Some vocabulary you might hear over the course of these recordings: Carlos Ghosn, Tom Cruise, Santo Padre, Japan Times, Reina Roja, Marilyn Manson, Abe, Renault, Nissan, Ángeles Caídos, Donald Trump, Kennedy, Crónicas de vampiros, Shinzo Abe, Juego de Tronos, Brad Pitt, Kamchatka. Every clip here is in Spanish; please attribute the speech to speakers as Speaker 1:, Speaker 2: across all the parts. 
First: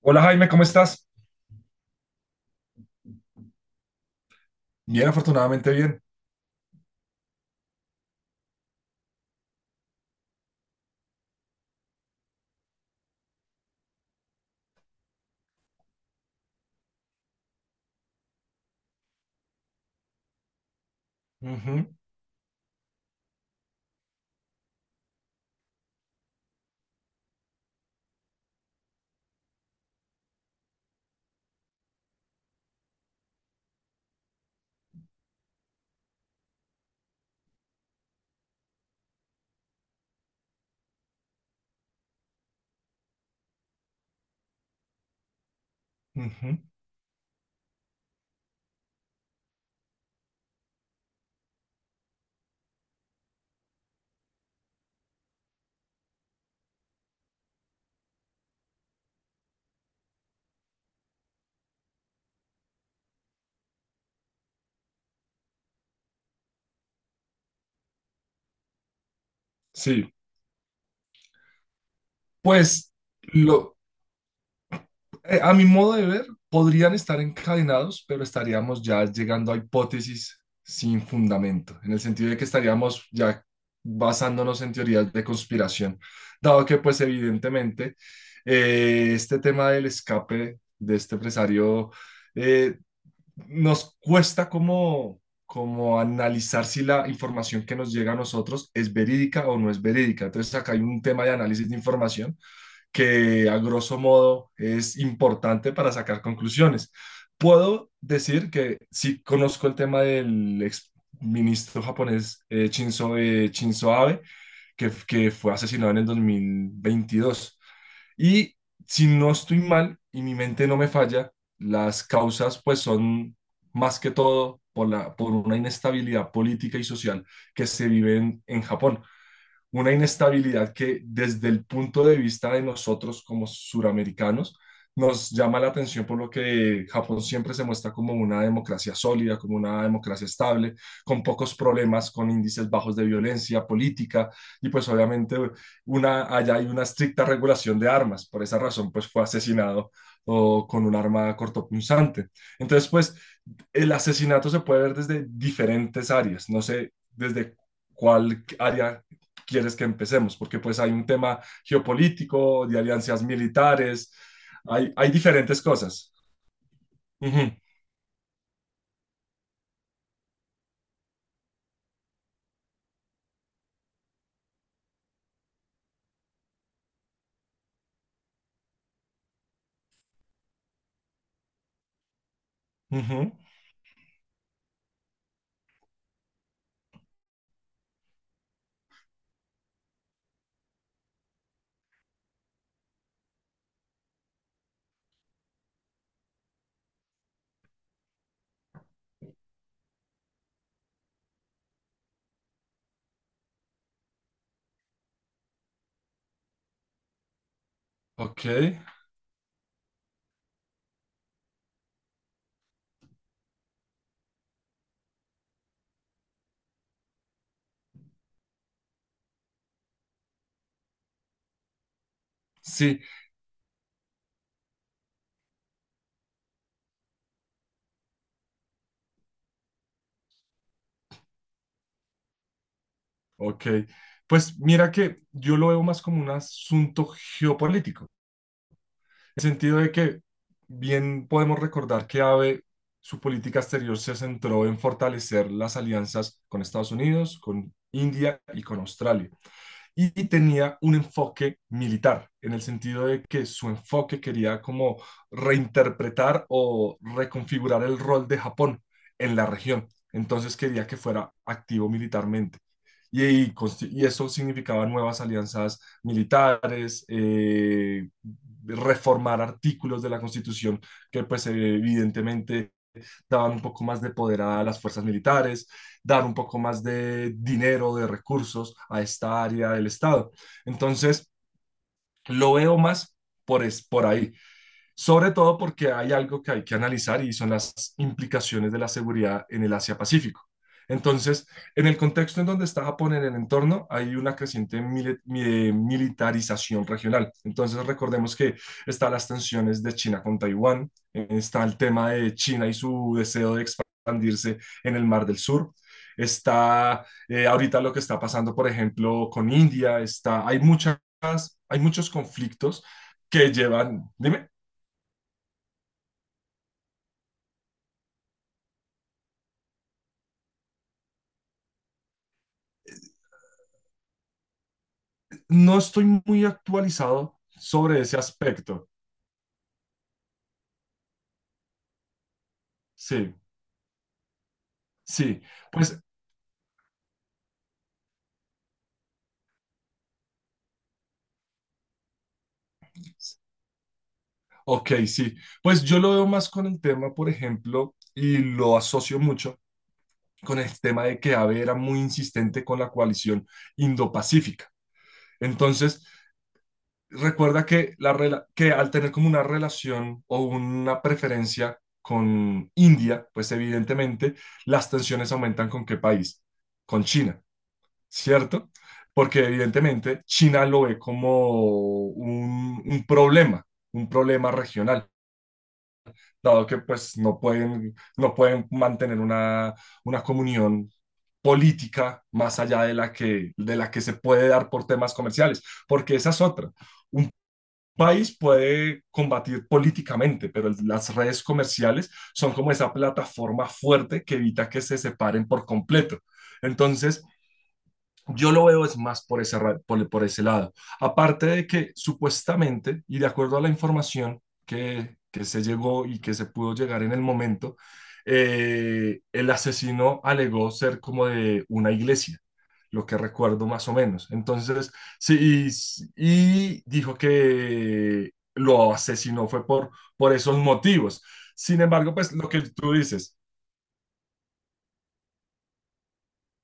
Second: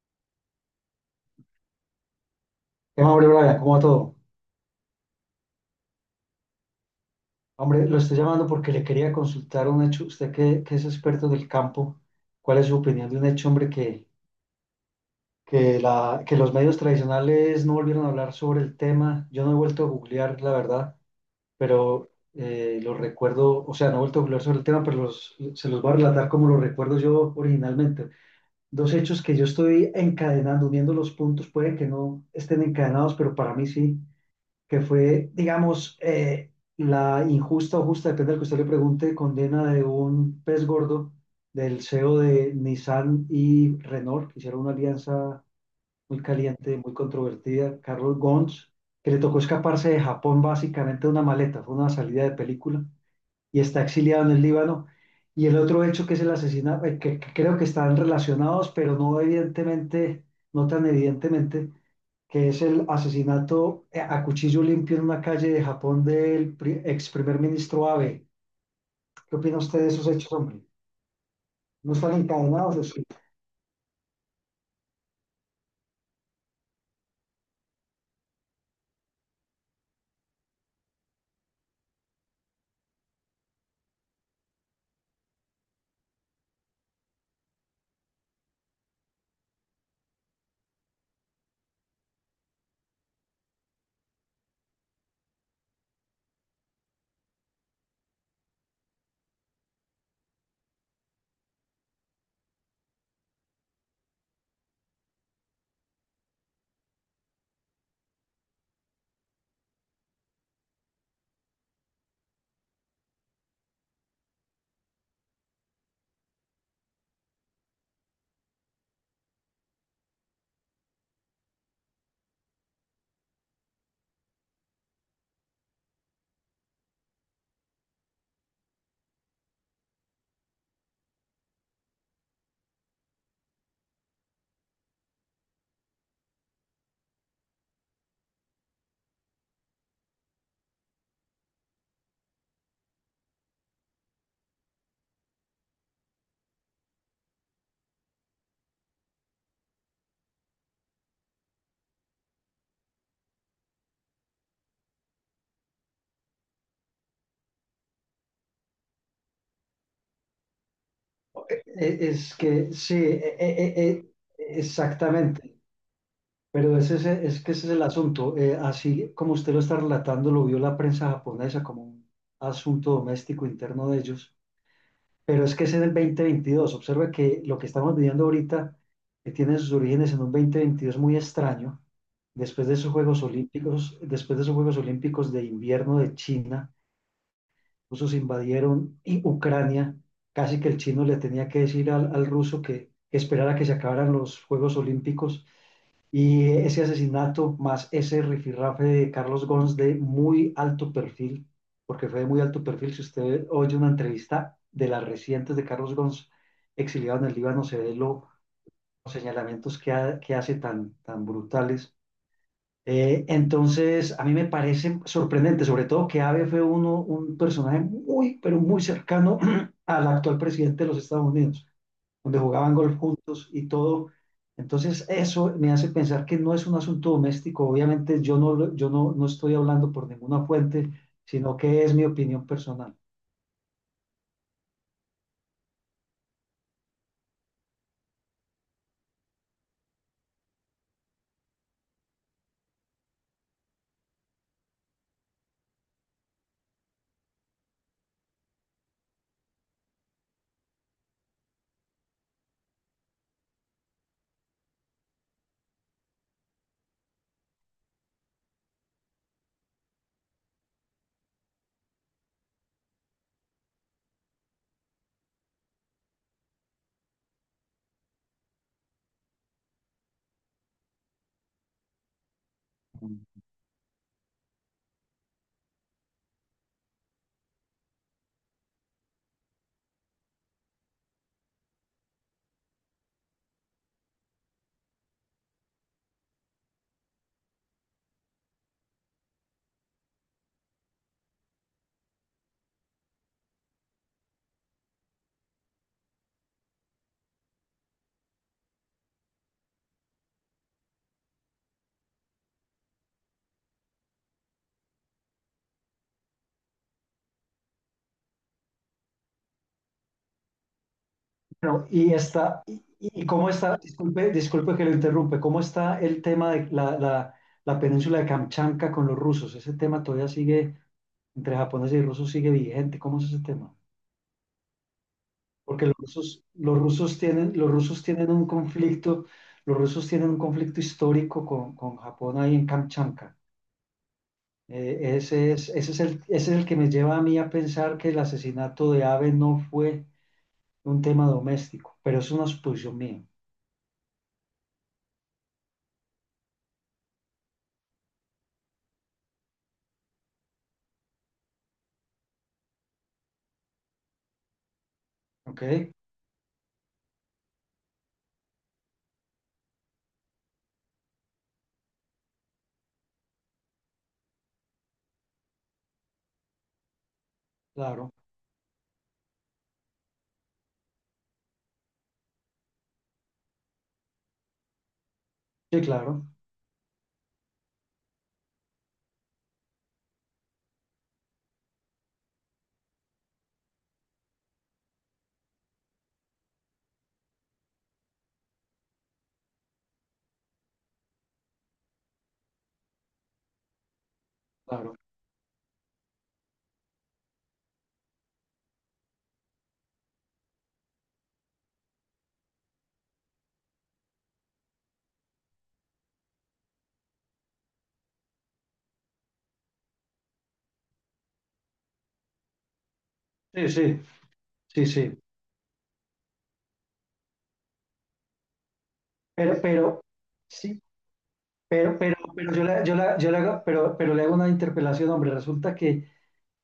Speaker 1: Hola Jaime, ¿cómo estás?
Speaker 2: Hombre, Brian, ¿cómo va todo?
Speaker 1: Bien, afortunadamente bien.
Speaker 2: Hombre, lo estoy llamando porque le quería consultar un hecho. Usted que es experto del campo, ¿cuál es su opinión de un hecho, hombre, que los medios tradicionales no volvieron a hablar sobre el tema? Yo no he vuelto a googlear, la verdad,
Speaker 1: Ujú,
Speaker 2: pero lo recuerdo, o sea, no he vuelto a googlear sobre el tema, pero se los voy a relatar como lo recuerdo yo originalmente. Dos hechos que yo estoy encadenando, uniendo los puntos, puede que no estén encadenados, pero para mí sí. Que fue, digamos, la injusta o justa, depende del que usted le pregunte, condena de un pez gordo, del CEO de Nissan y Renault, que hicieron una alianza muy
Speaker 1: ujú.
Speaker 2: caliente, muy controvertida, Carlos Ghosn, que le tocó escaparse de Japón básicamente de una maleta, fue una salida de película, y está exiliado en el Líbano. Y el otro hecho que es el asesinato, que creo que están relacionados, pero no evidentemente, no tan evidentemente, que es el asesinato a cuchillo limpio en una calle de Japón del ex primer ministro Abe. ¿Qué opina usted de esos
Speaker 1: Sí,
Speaker 2: hechos, hombre? ¿No están encadenados?
Speaker 1: pues
Speaker 2: Es,
Speaker 1: lo, a mi modo de ver, podrían estar encadenados, pero estaríamos ya llegando a hipótesis sin fundamento, en el sentido de que estaríamos ya basándonos en teorías de conspiración, dado que pues evidentemente este tema del escape de este empresario eh, nos cuesta como, como analizar si la información que nos llega a nosotros es verídica o no es verídica. Entonces acá hay un tema de análisis de información que a grosso modo es importante para sacar conclusiones. Puedo decir que sí conozco el tema del ex ministro japonés Shinzo, Shinzo Abe, que fue asesinado en el 2022. Y si no estoy mal y mi mente no me falla, las causas pues son más que todo por la, por una inestabilidad política y social que se vive en Japón, una inestabilidad que desde el punto de vista de nosotros como suramericanos nos llama la atención por lo que Japón siempre se muestra como una democracia sólida, como una democracia estable, con pocos problemas, con índices bajos de violencia política y pues obviamente una, allá hay una estricta regulación de armas. Por esa razón pues fue asesinado o con un arma cortopunzante. Entonces, pues el asesinato se puede ver desde diferentes áreas. No sé desde cuál área quieres que empecemos, porque pues hay un tema
Speaker 2: es
Speaker 1: geopolítico,
Speaker 2: que
Speaker 1: de
Speaker 2: sí,
Speaker 1: alianzas
Speaker 2: eh, eh, eh,
Speaker 1: militares, hay
Speaker 2: exactamente.
Speaker 1: diferentes cosas.
Speaker 2: Pero es que
Speaker 1: Ujú,
Speaker 2: ese es el asunto. Así como usted lo está relatando, lo vio la prensa japonesa como un asunto doméstico interno de ellos. Pero es que ese es el 2022. Observa que lo que estamos viviendo ahorita tiene sus orígenes en un 2022 muy extraño. Después de esos Juegos
Speaker 1: ujú,
Speaker 2: Olímpicos, después de esos Juegos Olímpicos de invierno de China, los rusos invadieron y Ucrania. Casi que el chino le tenía que decir al ruso que esperara que se acabaran los Juegos Olímpicos, y ese asesinato más ese rifirrafe de Carlos Gons de muy alto perfil, porque fue de muy alto perfil, si usted oye una entrevista de las recientes de Carlos Gons exiliado en el Líbano, se ve
Speaker 1: ok,
Speaker 2: los señalamientos que hace tan, tan brutales. Entonces, a mí me parece sorprendente, sobre todo que Abe fue un personaje muy, pero muy cercano al actual presidente de los Estados Unidos, donde jugaban golf
Speaker 1: sí,
Speaker 2: juntos y todo. Entonces, eso me hace pensar que no es un asunto doméstico. Obviamente, yo no estoy hablando por ninguna fuente, sino que es mi opinión personal.
Speaker 1: ok. Pues mira que yo lo veo más como un asunto geopolítico. El sentido de que bien podemos recordar que Abe, su política exterior se centró en fortalecer las alianzas con Estados Unidos, con India y con Australia, y tenía un enfoque militar, en el sentido de que su enfoque quería como reinterpretar o reconfigurar el rol de Japón en la región. Entonces quería que fuera activo militarmente. Y, y, y eso significaba nuevas alianzas militares, reformar artículos de la Constitución que pues evidentemente daban un poco más de poder a las fuerzas militares, dar un poco más de dinero, de recursos a esta área del Estado. Entonces, lo veo más por, es, por ahí, sobre todo porque hay algo que hay que analizar y son las implicaciones de la seguridad en el Asia-Pacífico. Entonces, en el contexto en donde está Japón en el entorno, hay una creciente militarización regional. Entonces, recordemos que están las tensiones de China con Taiwán, está el tema de China y su deseo de expandirse en el Mar del Sur, está ahorita lo que está pasando, por ejemplo, con India, está, hay muchas, hay
Speaker 2: Bueno,
Speaker 1: muchos
Speaker 2: y está, y,
Speaker 1: conflictos
Speaker 2: y cómo
Speaker 1: que
Speaker 2: está,
Speaker 1: llevan,
Speaker 2: disculpe,
Speaker 1: dime.
Speaker 2: disculpe que lo interrumpe, ¿cómo está el tema de la península de Kamchatka con los rusos? Ese tema todavía sigue, entre japoneses y rusos, sigue vigente. ¿Cómo es ese tema?
Speaker 1: No
Speaker 2: Porque
Speaker 1: estoy muy actualizado
Speaker 2: los
Speaker 1: sobre
Speaker 2: rusos
Speaker 1: ese
Speaker 2: tienen un
Speaker 1: aspecto.
Speaker 2: conflicto, los rusos tienen un conflicto histórico con Japón ahí en
Speaker 1: Sí,
Speaker 2: Kamchatka.
Speaker 1: sí. Pues,
Speaker 2: Ese es el que me lleva a mí a pensar que el asesinato de Abe no fue un tema doméstico, pero es una suposición mía,
Speaker 1: ok, sí. Pues yo lo veo más con el tema, por ejemplo, y lo asocio mucho con el tema de que Abe era muy insistente con la coalición indopacífica.
Speaker 2: ¿ok?
Speaker 1: Entonces, recuerda que, la, rela- que al tener como una relación o una preferencia con India, pues evidentemente las tensiones aumentan con ¿qué país? Con China.
Speaker 2: Claro,
Speaker 1: ¿Cierto? Porque evidentemente China lo ve como un, un problema, un problema regional,
Speaker 2: sí, claro,
Speaker 1: dado que pues no pueden mantener una comunión política más allá de la que se puede dar por temas comerciales, porque esa es otra. Un país puede combatir políticamente, pero el- las redes comerciales son como esa plataforma fuerte que evita que
Speaker 2: claro.
Speaker 1: se separen por completo. Entonces, yo lo veo es más por ese, ra- por ese lado. Aparte de que supuestamente, y de acuerdo a la información que se llegó y que se pudo llegar en el momento, el asesino alegó ser como de una iglesia, lo que
Speaker 2: Sí,
Speaker 1: recuerdo más o
Speaker 2: sí,
Speaker 1: menos.
Speaker 2: sí,
Speaker 1: Entonces,
Speaker 2: sí.
Speaker 1: sí, y dijo que lo asesinó
Speaker 2: Pero,
Speaker 1: fue
Speaker 2: pero,
Speaker 1: por esos
Speaker 2: sí,
Speaker 1: motivos. Sin
Speaker 2: pero,
Speaker 1: embargo,
Speaker 2: pero,
Speaker 1: pues lo
Speaker 2: pero
Speaker 1: que
Speaker 2: yo le,
Speaker 1: tú
Speaker 2: yo le- yo le
Speaker 1: dices.
Speaker 2: hago, pero le hago una interpelación, hombre, resulta que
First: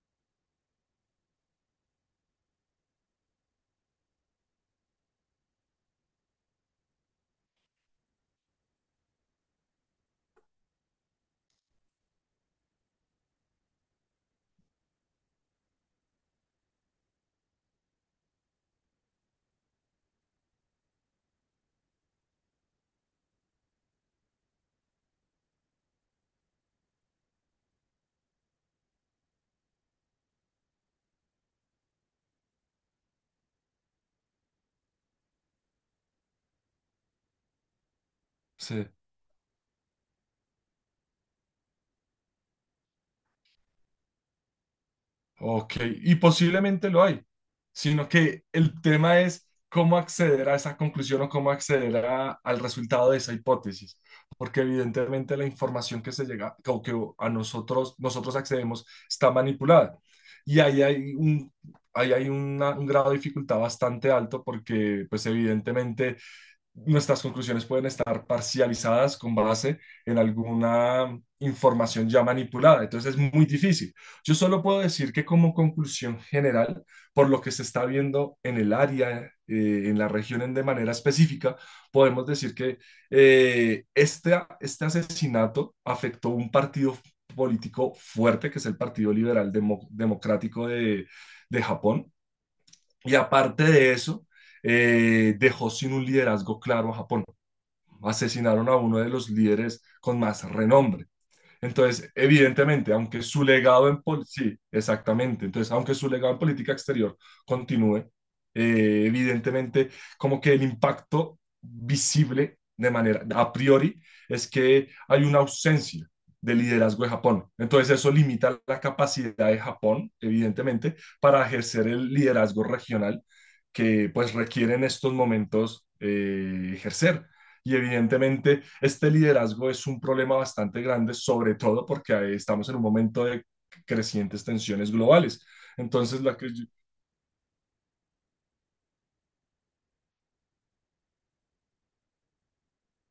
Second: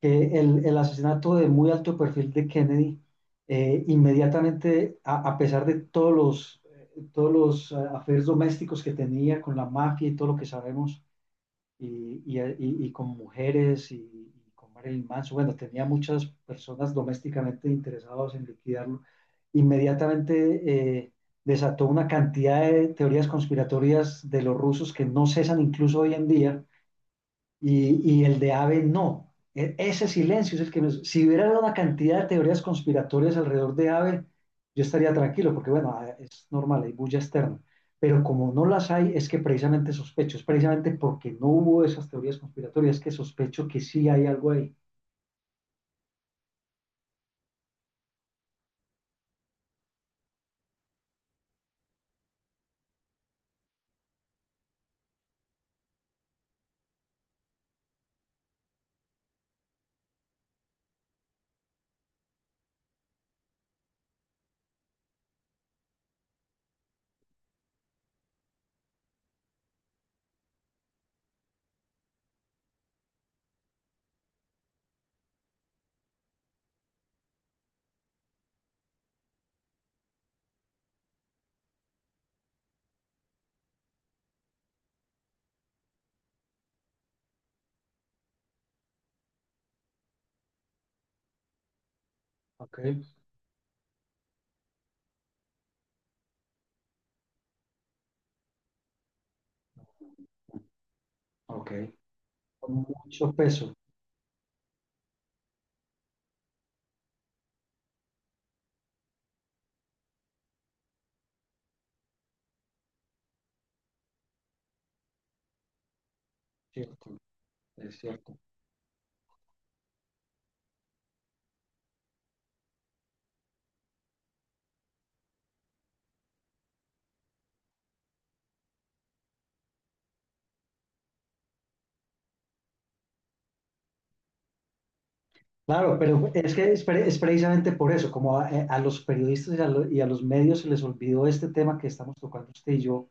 Speaker 2: el asesinato de muy alto perfil de Kennedy, inmediatamente, a pesar de todos los affairs domésticos que tenía con la mafia y todo lo que sabemos, y con mujeres y con Marilyn Manson, bueno, tenía muchas personas domésticamente interesadas en liquidarlo, inmediatamente desató una cantidad de teorías conspiratorias de los rusos que no cesan incluso hoy en día, y el de Abe no. Ese silencio es el que me... Si hubiera una cantidad de teorías conspiratorias alrededor de Abe, yo estaría tranquilo, porque bueno, es normal, hay bulla externa. Pero como no
Speaker 1: Sí.
Speaker 2: las hay, es que precisamente sospecho, es precisamente porque no hubo esas teorías conspiratorias que sospecho que sí hay algo ahí.
Speaker 1: Ok, y posiblemente lo hay, sino que el tema es cómo acceder a esa conclusión o cómo acceder a- al resultado de esa hipótesis, porque evidentemente la información que se llega o que a nosotros accedemos está manipulada y ahí hay un, ahí hay una- un grado de dificultad bastante alto porque pues evidentemente nuestras conclusiones pueden estar parcializadas con base en alguna información ya manipulada. Entonces es muy difícil. Yo solo puedo decir que como conclusión general, por lo que se está viendo en el área, en la región en- de manera específica, podemos decir que este, este asesinato afectó un partido político fuerte, que es el Partido Liberal Demo- Democrático de Japón.
Speaker 2: Ok.
Speaker 1: Y aparte de eso, dejó sin un liderazgo claro a Japón, asesinaron a uno de los líderes con más renombre.
Speaker 2: Ok,
Speaker 1: Entonces,
Speaker 2: con
Speaker 1: evidentemente, aunque
Speaker 2: mucho
Speaker 1: su
Speaker 2: peso.
Speaker 1: legado en pol- sí, exactamente. Entonces, aunque su legado en política exterior continúe, evidentemente, como que el impacto visible de manera a priori es que hay una ausencia de liderazgo de
Speaker 2: Cierto,
Speaker 1: Japón. Entonces,
Speaker 2: es
Speaker 1: eso
Speaker 2: cierto.
Speaker 1: limita la capacidad de Japón, evidentemente, para ejercer el liderazgo regional que pues requiere en estos momentos ejercer. Y evidentemente este liderazgo es un problema bastante grande, sobre todo porque estamos en un momento de crecientes tensiones globales.
Speaker 2: Claro,
Speaker 1: Entonces,
Speaker 2: pero
Speaker 1: la que...
Speaker 2: es que es precisamente por eso, como a los periodistas y a, y a los medios se les olvidó este tema que estamos tocando usted y yo,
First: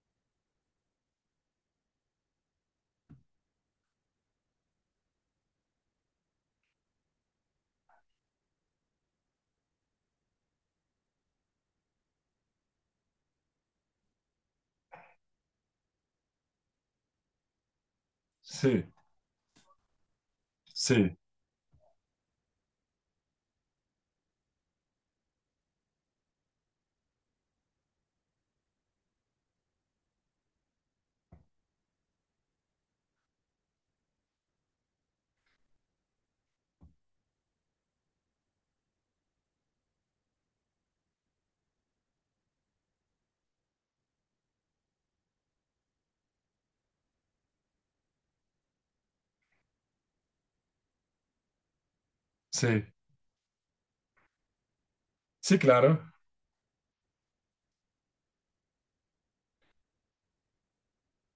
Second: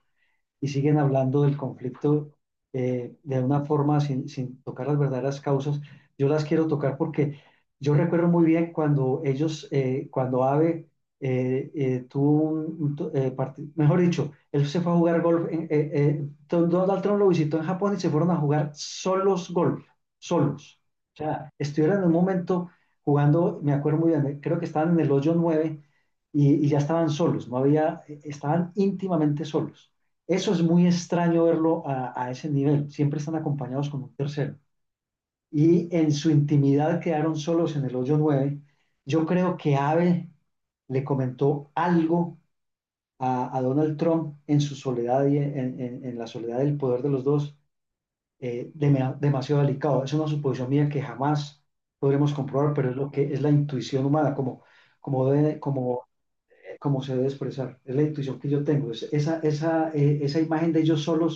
Speaker 2: y siguen hablando del conflicto, de una forma sin, sin tocar las verdaderas causas. Yo las quiero tocar porque yo recuerdo muy bien cuando ellos, cuando AVE tuvo un to- parti- mejor dicho, él se fue a jugar golf, Donald Trump lo visitó en Japón y se fueron a jugar
Speaker 1: Sí,
Speaker 2: solos golf, solos. O
Speaker 1: sí,
Speaker 2: sea, estuvieron en un momento jugando, me acuerdo muy bien, creo que estaban en el hoyo 9, y ya estaban solos, no había, estaban íntimamente solos. Eso es muy extraño verlo a ese nivel. Siempre están acompañados con un tercero. Y en su intimidad quedaron solos en el hoyo nueve. Yo creo que Abe le comentó algo a Donald Trump en su soledad y en la soledad del poder de los dos, demasiado delicado. Es una suposición mía que jamás podremos comprobar,
Speaker 1: sí,
Speaker 2: pero es lo que es la intuición humana, como,
Speaker 1: sí,
Speaker 2: debe- como,
Speaker 1: claro.
Speaker 2: como se debe expresar. Es la intuición que yo tengo. Esa imagen de ellos solos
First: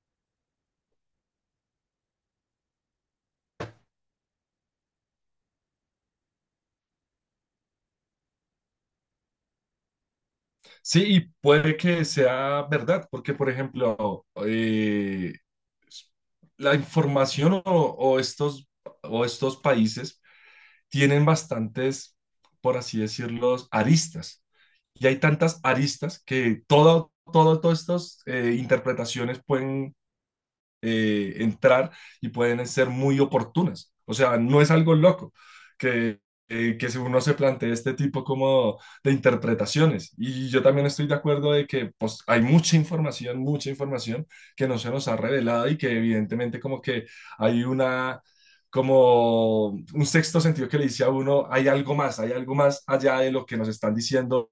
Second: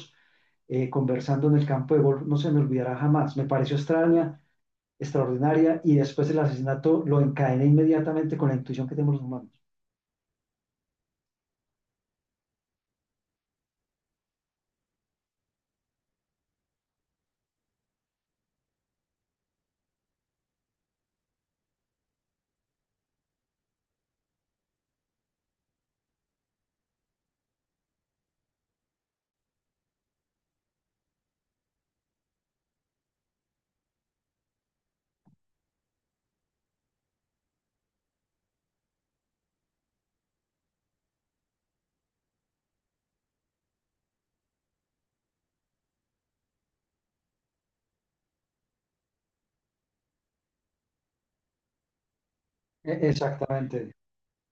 Speaker 2: conversando en el campo de golf no se me olvidará jamás. Me pareció extraña, extraordinaria, y después el asesinato lo encadené inmediatamente con la intuición que tenemos los humanos.
Speaker 1: Sí, y puede que sea verdad, porque, por ejemplo, la información o estos países tienen bastantes, por así decirlo, aristas. Y hay tantas aristas que todo, todo, todas estas interpretaciones pueden entrar y pueden ser muy oportunas. O sea, no es algo loco que, que si uno se plantea este tipo como de interpretaciones. Y yo también estoy de acuerdo de que pues, hay mucha información que no se nos ha revelado y que evidentemente como que hay una, como un sexto sentido que le dice a uno, hay algo más allá de lo que nos
Speaker 2: Exactamente.
Speaker 1: están diciendo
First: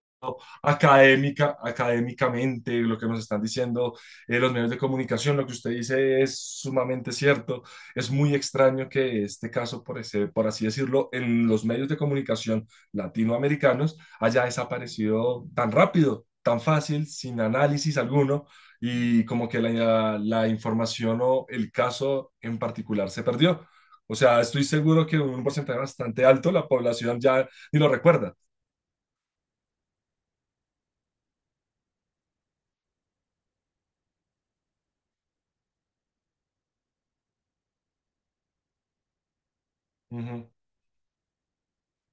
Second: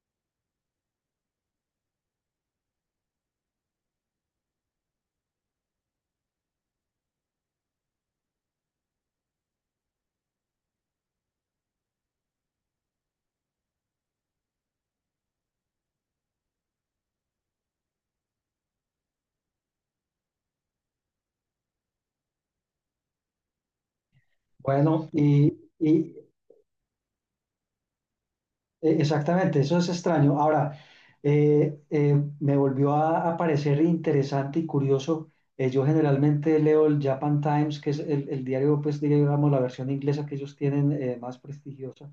Speaker 1: académica, académicamente, lo que nos están diciendo los medios de comunicación, lo que usted dice es sumamente cierto. Es muy extraño que este caso, por, ese- por así decirlo, en los medios de comunicación latinoamericanos haya desaparecido tan rápido, tan fácil, sin análisis alguno, y como que la información o el caso en particular se perdió. O sea, estoy seguro
Speaker 2: Bueno,
Speaker 1: que un
Speaker 2: y,
Speaker 1: porcentaje
Speaker 2: y,
Speaker 1: bastante alto la población ya ni lo recuerda.
Speaker 2: exactamente, eso es extraño. Ahora, me volvió a parecer interesante y curioso. Yo generalmente leo el Japan Times, que es el diario, pues digamos, la versión inglesa que
Speaker 1: Ujú.
Speaker 2: ellos tienen más prestigiosa.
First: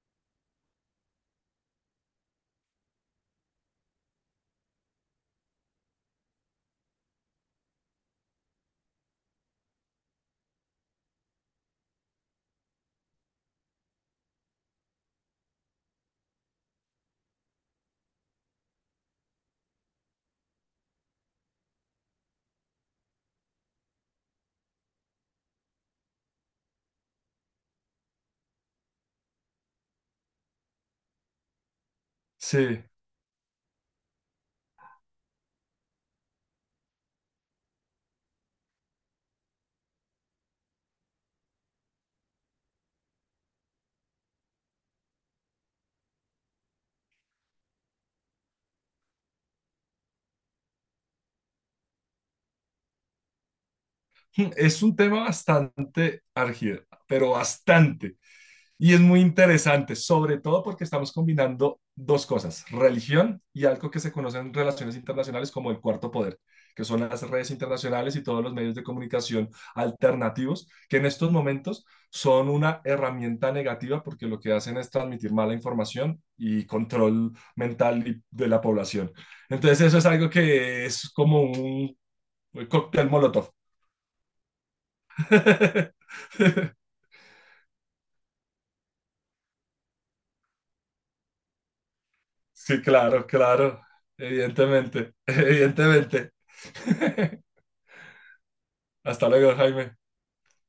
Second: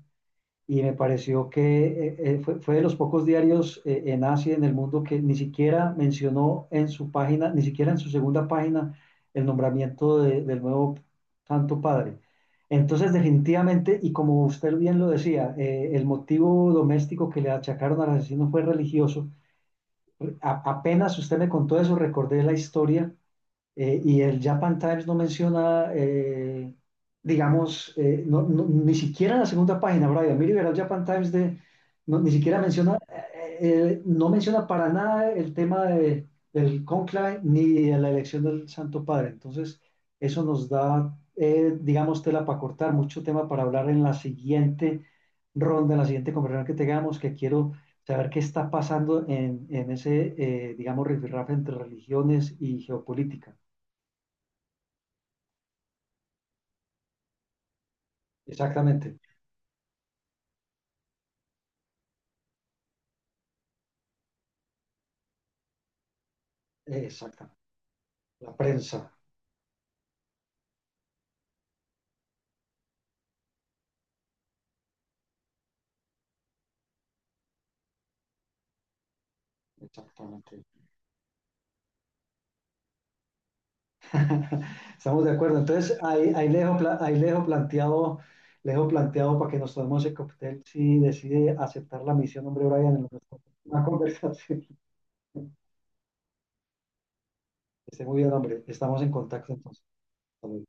Speaker 2: Y me pareció que fue de los pocos diarios en Asia y en el mundo que ni siquiera mencionó en su página, ni siquiera en su segunda página, el nombramiento del nuevo Santo Padre. Entonces, definitivamente, y como usted bien lo decía, el motivo doméstico que le achacaron al asesino fue religioso. Apenas usted me contó eso, recordé la historia, y el Japan Times no menciona, ni siquiera en la segunda página, Brian. Mire, verá el Japan Times de, no, ni siquiera
Speaker 1: Sí.
Speaker 2: menciona, no menciona para nada el tema de, del conclave ni de la elección del Santo Padre. Entonces, eso nos da, digamos, tela para cortar, mucho tema para hablar en la siguiente ronda, en la siguiente conversación que tengamos, que quiero saber qué está pasando en ese, digamos, rifirrafe entre religiones y geopolítica.
Speaker 1: Es un tema bastante argido, pero bastante. Y es
Speaker 2: Exactamente,
Speaker 1: muy interesante, sobre todo porque estamos combinando dos cosas, religión y algo que se conoce en relaciones internacionales como el cuarto poder, que son las redes
Speaker 2: exactamente.
Speaker 1: internacionales y todos los
Speaker 2: La
Speaker 1: medios de
Speaker 2: prensa,
Speaker 1: comunicación alternativos, que en estos momentos son una herramienta negativa porque lo que hacen es transmitir mala información y control mental y- de la población. Entonces eso es algo
Speaker 2: exactamente.
Speaker 1: que es como un cóctel molotov.
Speaker 2: Estamos de acuerdo. Entonces, ahí le dejo, ahí le dejo planteado para que nos tomemos el cóctel si decide aceptar la misión, hombre,
Speaker 1: Sí,
Speaker 2: Brian, en nuestra
Speaker 1: claro, claro,
Speaker 2: próxima conversación.
Speaker 1: evidentemente, evidentemente.
Speaker 2: Que esté muy bien, hombre. Estamos en
Speaker 1: Hasta
Speaker 2: contacto
Speaker 1: luego,
Speaker 2: entonces.
Speaker 1: Jaime.
Speaker 2: Hasta luego.